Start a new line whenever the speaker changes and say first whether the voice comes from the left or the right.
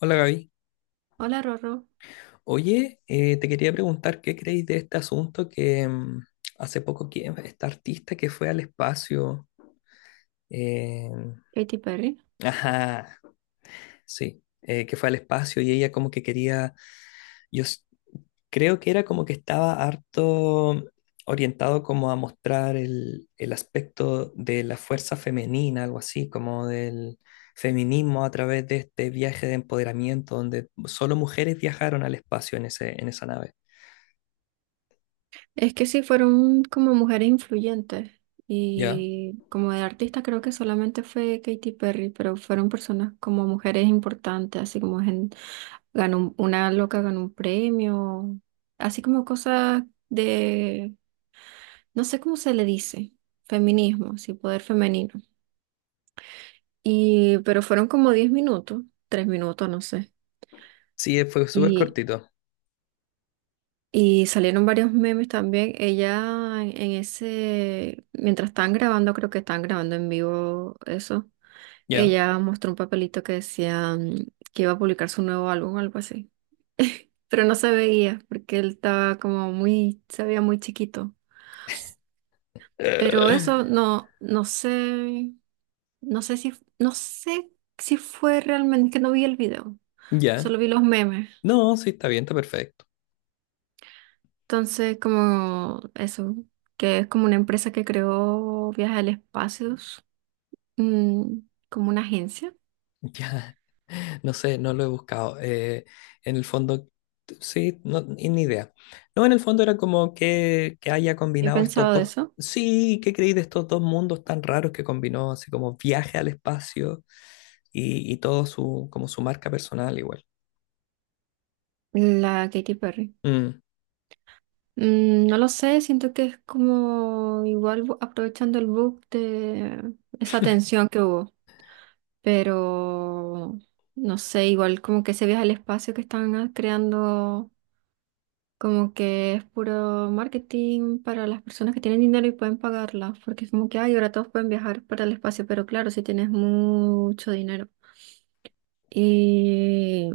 left: Hola Gaby.
right: Hola Rorro,
left: Oye, te quería preguntar qué creéis de este asunto que hace poco que esta artista que fue al espacio, eh,
right: Katy Perry.
left: ajá, sí, que fue al espacio y ella como que quería, yo s- creo que era como que estaba harto orientado como a mostrar el aspecto de la fuerza femenina, algo así, como del feminismo a través de este viaje de empoderamiento donde solo mujeres viajaron al espacio en esa nave.
right: Es que sí, fueron como mujeres influyentes
left: ¿Ya?
right: y como de artista creo que solamente fue Katy Perry, pero fueron personas como mujeres importantes, así como ganó una loca ganó un premio, así como cosas de, no sé cómo se le dice, feminismo, sí, poder femenino. Y, pero fueron como 10 minutos, 3 minutos, no sé.
left: Sí, fue súper cortito.
right: Y salieron varios memes también. Ella en ese, mientras estaban grabando, creo que estaban grabando en vivo eso.
left: Ya.
right: Ella mostró un papelito que decía que iba a publicar su nuevo álbum o algo así. Pero no se veía porque él estaba como muy, se veía muy chiquito. Pero
left: Eh,
right: eso no, no sé si, no sé si fue realmente, es que no vi el video, solo
left: Ya.
right: vi los memes.
left: No, sí, está bien, está perfecto.
right: Entonces, como eso, que es como una empresa que creó Viajes al Espacio, mm, como una agencia.
left: Ya. No sé, no lo he buscado. En el fondo, sí, no, ni idea. No, en el fondo era como que, haya
right: Yo he
left: combinado estos
right: pensado de
left: dos.
right: eso,
left: Sí, ¿qué creí de estos dos mundos tan raros que combinó? Así como viaje al espacio y todo su, como su marca personal igual.
right: la Katy Perry.
left: Mm,
right: Mm, no lo sé, siento que es como igual aprovechando el book de esa tensión que hubo, pero no sé, igual como que ese viaje al espacio que están creando. Como que es puro marketing para las personas que tienen dinero y pueden pagarla, porque es como que, ay, ahora todos pueden viajar para el espacio, pero claro, si tienes mucho dinero. Y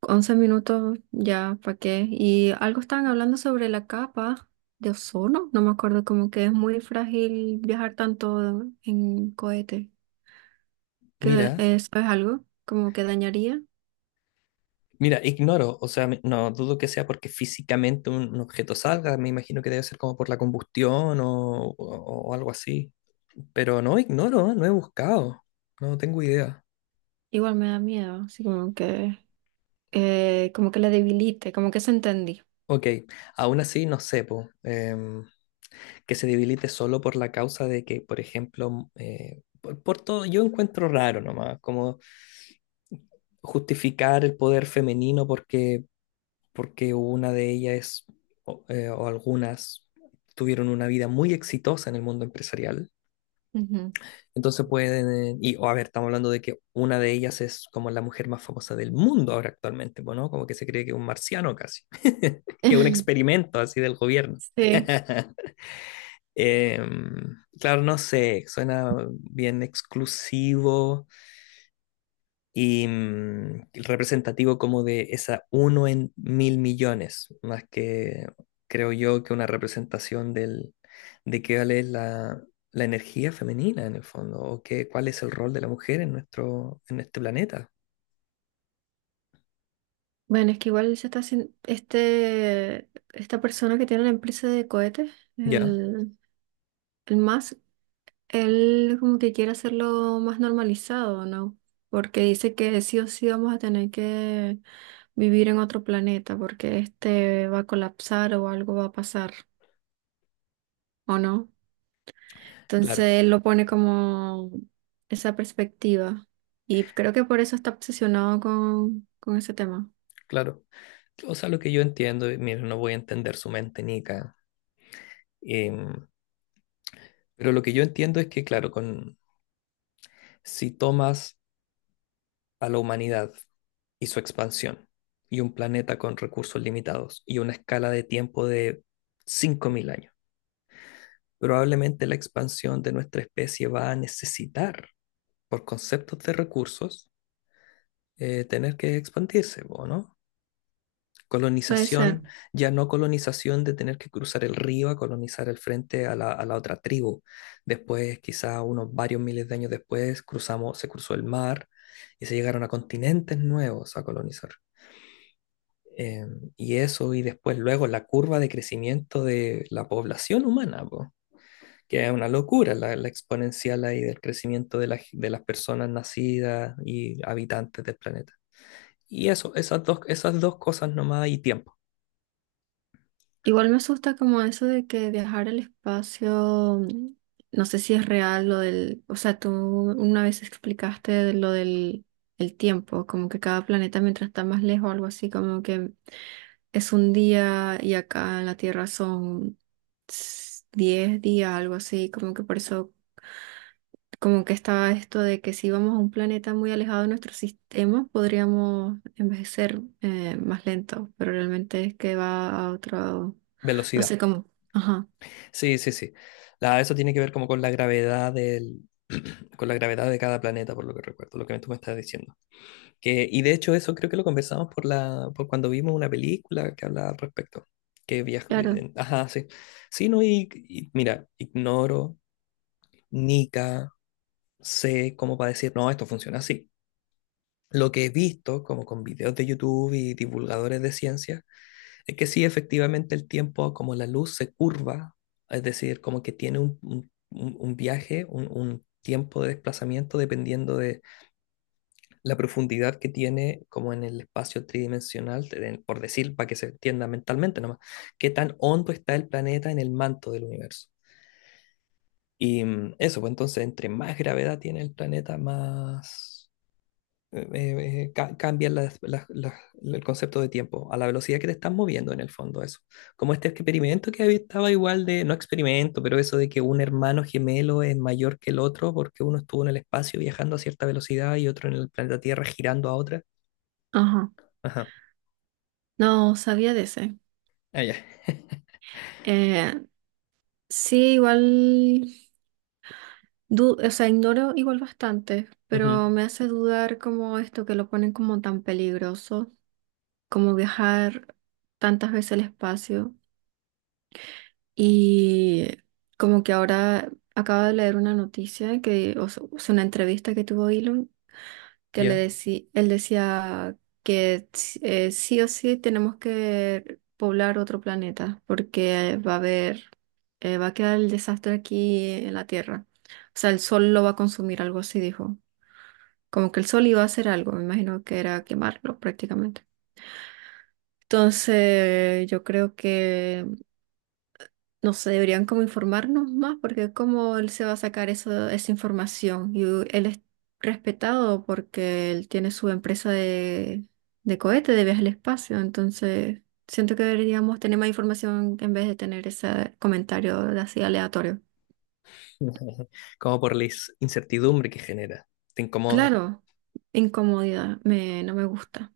right: 11 minutos ya, ¿para qué? Y algo estaban hablando sobre la capa de ozono, no me acuerdo, como que es muy frágil viajar tanto en cohete, que
left: Mira.
right: eso es algo como que dañaría.
left: Mira, ignoro, o sea, no dudo que sea porque físicamente un objeto salga, me imagino que debe ser como por la combustión o algo así. Pero no ignoro, no he buscado, no tengo idea.
right: Igual me da miedo, así como que la debilite, como que se entendí.
left: Ok, aún así no sé, po, que se debilite solo por la causa de que, por ejemplo, por todo, yo encuentro raro nomás, como justificar el poder femenino porque una de ellas o algunas tuvieron una vida muy exitosa en el mundo empresarial. Entonces pueden, y o a ver, estamos hablando de que una de ellas es como la mujer más famosa del mundo ahora actualmente, pues, ¿no? Como que se cree que es un marciano casi, que es un experimento así del gobierno.
right: Sí.
left: Eh, claro, no sé, suena bien exclusivo, y representativo como de esa uno en mil millones, más que creo yo que una representación del, de qué vale la energía femenina en el fondo, o qué, cuál es el rol de la mujer en este planeta.
right: Bueno, es que igual se está haciendo este, esta persona que tiene la empresa de cohetes,
left: Ya,
right: el, el más, él como que quiere hacerlo más normalizado, ¿no? Porque dice que sí o sí vamos a tener que vivir en otro planeta, porque este va a colapsar o algo va a pasar, ¿o no? Entonces
left: claro,
right: él lo pone como esa perspectiva. Y creo que por eso está obsesionado con ese tema.
left: claro. O sea, lo que yo entiendo, y mira, no voy a entender su mente, Nica, em, pero lo que yo entiendo es que, claro, si tomas a la humanidad y su expansión, y un planeta con recursos limitados, y una escala de tiempo de 5.000 años. Probablemente la expansión de nuestra especie va a necesitar, por conceptos de recursos, tener que expandirse, ¿o no?
right: Puede ser.
left: Colonización, ya no colonización de tener que cruzar el río a colonizar el frente a la otra tribu. Después, quizá unos varios miles de años después, cruzamos, se cruzó el mar y se llegaron a continentes nuevos a colonizar. Eh, y eso, y después luego la curva de crecimiento de la población humana, po, que es una locura la exponencial ahí del crecimiento de las personas nacidas y habitantes del planeta. Y eso, esas dos cosas nomás y tiempo,
right: Igual me asusta como eso de que viajar al espacio, no sé si es real lo del, o sea, tú una vez explicaste de lo del el tiempo, como que cada planeta mientras está más lejos, algo así, como que es un día y acá en la Tierra son 10 días, algo así, como que por eso como que estaba esto de que si íbamos a un planeta muy alejado de nuestro sistema, podríamos envejecer más lento, pero realmente es que va a otro, no
left: velocidad.
right: sé cómo. Ajá,
left: Sí, sí, sí. Eso tiene que ver como con la gravedad con la gravedad de cada planeta, por lo que recuerdo, lo que tú me estás diciendo. Y de hecho eso creo que lo conversamos por por cuando vimos una película que hablaba al respecto. Que viaja,
right: claro,
left: ajá, sí. Sí, no, y mira, ignoro, nica, sé cómo para decir, no, esto funciona así. Lo que he visto, como con videos de YouTube y divulgadores de ciencia, es que sí, efectivamente el tiempo, como la luz se curva, es decir, como que tiene un viaje, un tiempo de desplazamiento dependiendo la profundidad que tiene como en el espacio tridimensional, por decir, para que se entienda mentalmente nomás, qué tan hondo está el planeta en el manto del universo. Y eso, pues entonces, entre más gravedad tiene el planeta, más cambia el concepto de tiempo, a la velocidad que te estás moviendo en el fondo, eso. Como este experimento estaba igual de, no experimento, pero eso de que un hermano gemelo es mayor que el otro porque uno estuvo en el espacio viajando a cierta velocidad y otro en el planeta Tierra girando a otra.
right: ajá.
left: Ajá.
right: No sabía de ese.
left: Ah, ya.
right: Eh, sí, igual, o sea, ignoro igual bastante,
left: Ujú.
right: pero me hace dudar como esto que lo ponen como tan peligroso, como viajar tantas veces al espacio. Y como que ahora acabo de leer una noticia que, o sea, o una entrevista que tuvo Elon, que le
left: Ya.
right: decía, él decía que sí o sí tenemos que poblar otro planeta porque va a haber, va a quedar el desastre aquí en la Tierra. O sea, el sol lo va a consumir, algo así dijo. Como que el sol iba a hacer algo, me imagino que era quemarlo prácticamente. Entonces, yo creo que no sé, deberían como informarnos más, porque cómo él se va a sacar eso, esa información. Y él es respetado porque él tiene su empresa de cohete, de viaje al espacio. Entonces, siento que deberíamos tener más información en vez de tener ese comentario así aleatorio.
left: Como por la incertidumbre que genera. Te incomoda.
right: Claro, incomodidad, me, no me gusta.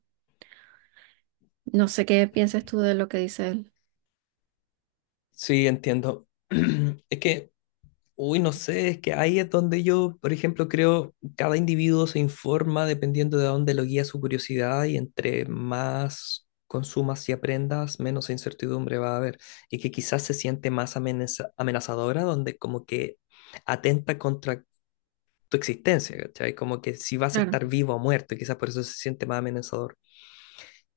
right: No sé qué piensas tú de lo que dice él.
left: Sí, entiendo. Es que, uy, no sé, es que ahí es donde yo, por ejemplo, creo cada individuo se informa dependiendo de dónde lo guía su curiosidad y entre más consumas y aprendas, menos incertidumbre va a haber. Y que quizás se siente más amenazadora, donde como que atenta contra tu existencia, ¿cachai? Como que si vas a
right: Claro.
left: estar vivo o muerto, y quizás por eso se siente más amenazador.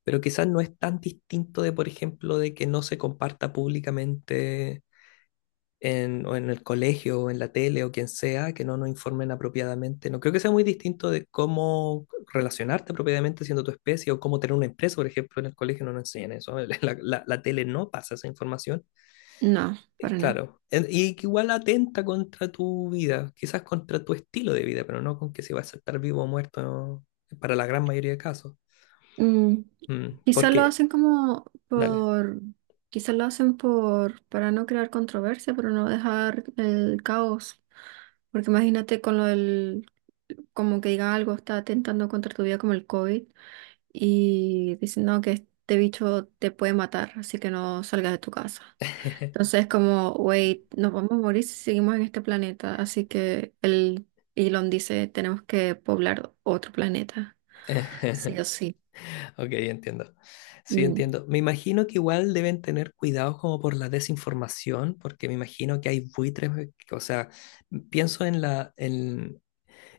left: Pero quizás no es tan distinto de, por ejemplo, de que no se comparta públicamente o en el colegio o en la tele o quien sea, que no nos informen apropiadamente. No creo que sea muy distinto de cómo relacionarte apropiadamente siendo tu especie o cómo tener una empresa, por ejemplo, en el colegio no nos enseñan eso. La tele no pasa esa información.
right: No, para nada.
left: Claro, y que igual atenta contra tu vida, quizás contra tu estilo de vida, pero no con que si vas a estar vivo o muerto, ¿no? Para la gran mayoría de casos.
right: Mm, quizás lo
left: Porque,
right: hacen como
left: dale.
right: por, quizás lo hacen por, para no crear controversia, pero no dejar el caos. Porque imagínate con lo del, como que diga algo, está atentando contra tu vida como el COVID y dicen, no, que este bicho te puede matar, así que no salgas de tu casa. Entonces como, wait, nos vamos a morir si seguimos en este planeta. Así que el Elon dice, tenemos que poblar otro planeta, sí o sí.
left: Ok, entiendo. Sí,
right: Mm.
left: entiendo. Me imagino que igual deben tener cuidado como por la desinformación, porque me imagino que hay buitres, o sea, pienso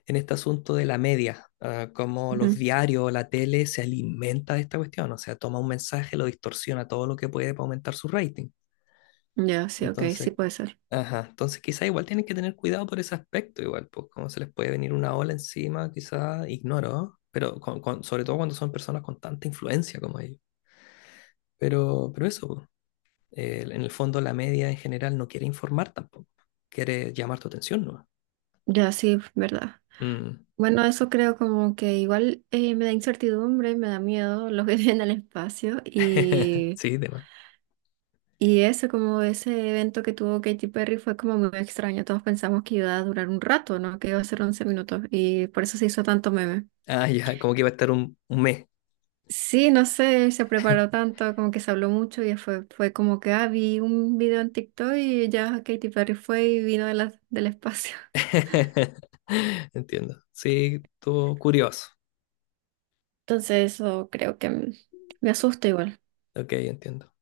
left: en este asunto de la media, ah, como los diarios, la tele se alimenta de esta cuestión, o sea, toma un mensaje, lo distorsiona todo lo que puede para aumentar su rating.
right: Ya, sí, ok, sí
left: Entonces,
right: puede ser.
left: ajá, entonces quizá igual tienen que tener cuidado por ese aspecto, igual, pues como se les puede venir una ola encima, quizá ignoro, pero sobre todo cuando son personas con tanta influencia como ellos. Pero eso, po. En el fondo la media en general no quiere informar tampoco, quiere llamar tu atención, ¿no?
right: Ya, sí, verdad.
left: Mm.
right: Bueno, eso creo como que igual me da incertidumbre, me da miedo lo que viene al espacio
left: Sí, demás.
right: y eso, como ese evento que tuvo Katy Perry fue como muy extraño. Todos pensamos que iba a durar un rato, ¿no? Que iba a ser 11 minutos y por eso se hizo tanto meme.
left: Ah, ya, como que iba a estar un mes.
right: Sí, no sé, se preparó tanto, como que se habló mucho y fue, fue como que, ah, vi un video en TikTok y ya Katy Perry fue y vino de del espacio.
left: Entiendo. Sí, estuvo curioso.
right: Entonces eso creo que me asusta igual.
left: Ok, entiendo.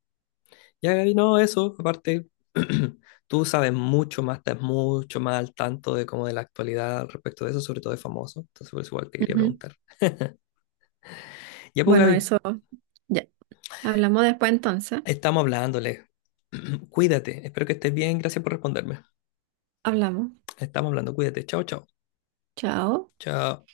left: Ya, Gaby, no, eso, aparte, tú sabes mucho más, estás mucho más al tanto de como de la actualidad al respecto de eso, sobre todo de famoso. Entonces, por eso igual te quería
right: Ujú.
left: preguntar. Ya, pues,
right: Bueno,
left: Gaby,
right: eso ya. Hablamos después entonces.
left: estamos hablándole. Cuídate, espero que estés bien, gracias por responderme.
right: Hablamos.
left: Estamos hablando, cuídate. Chao, chao.
right: Chao.
left: Chao.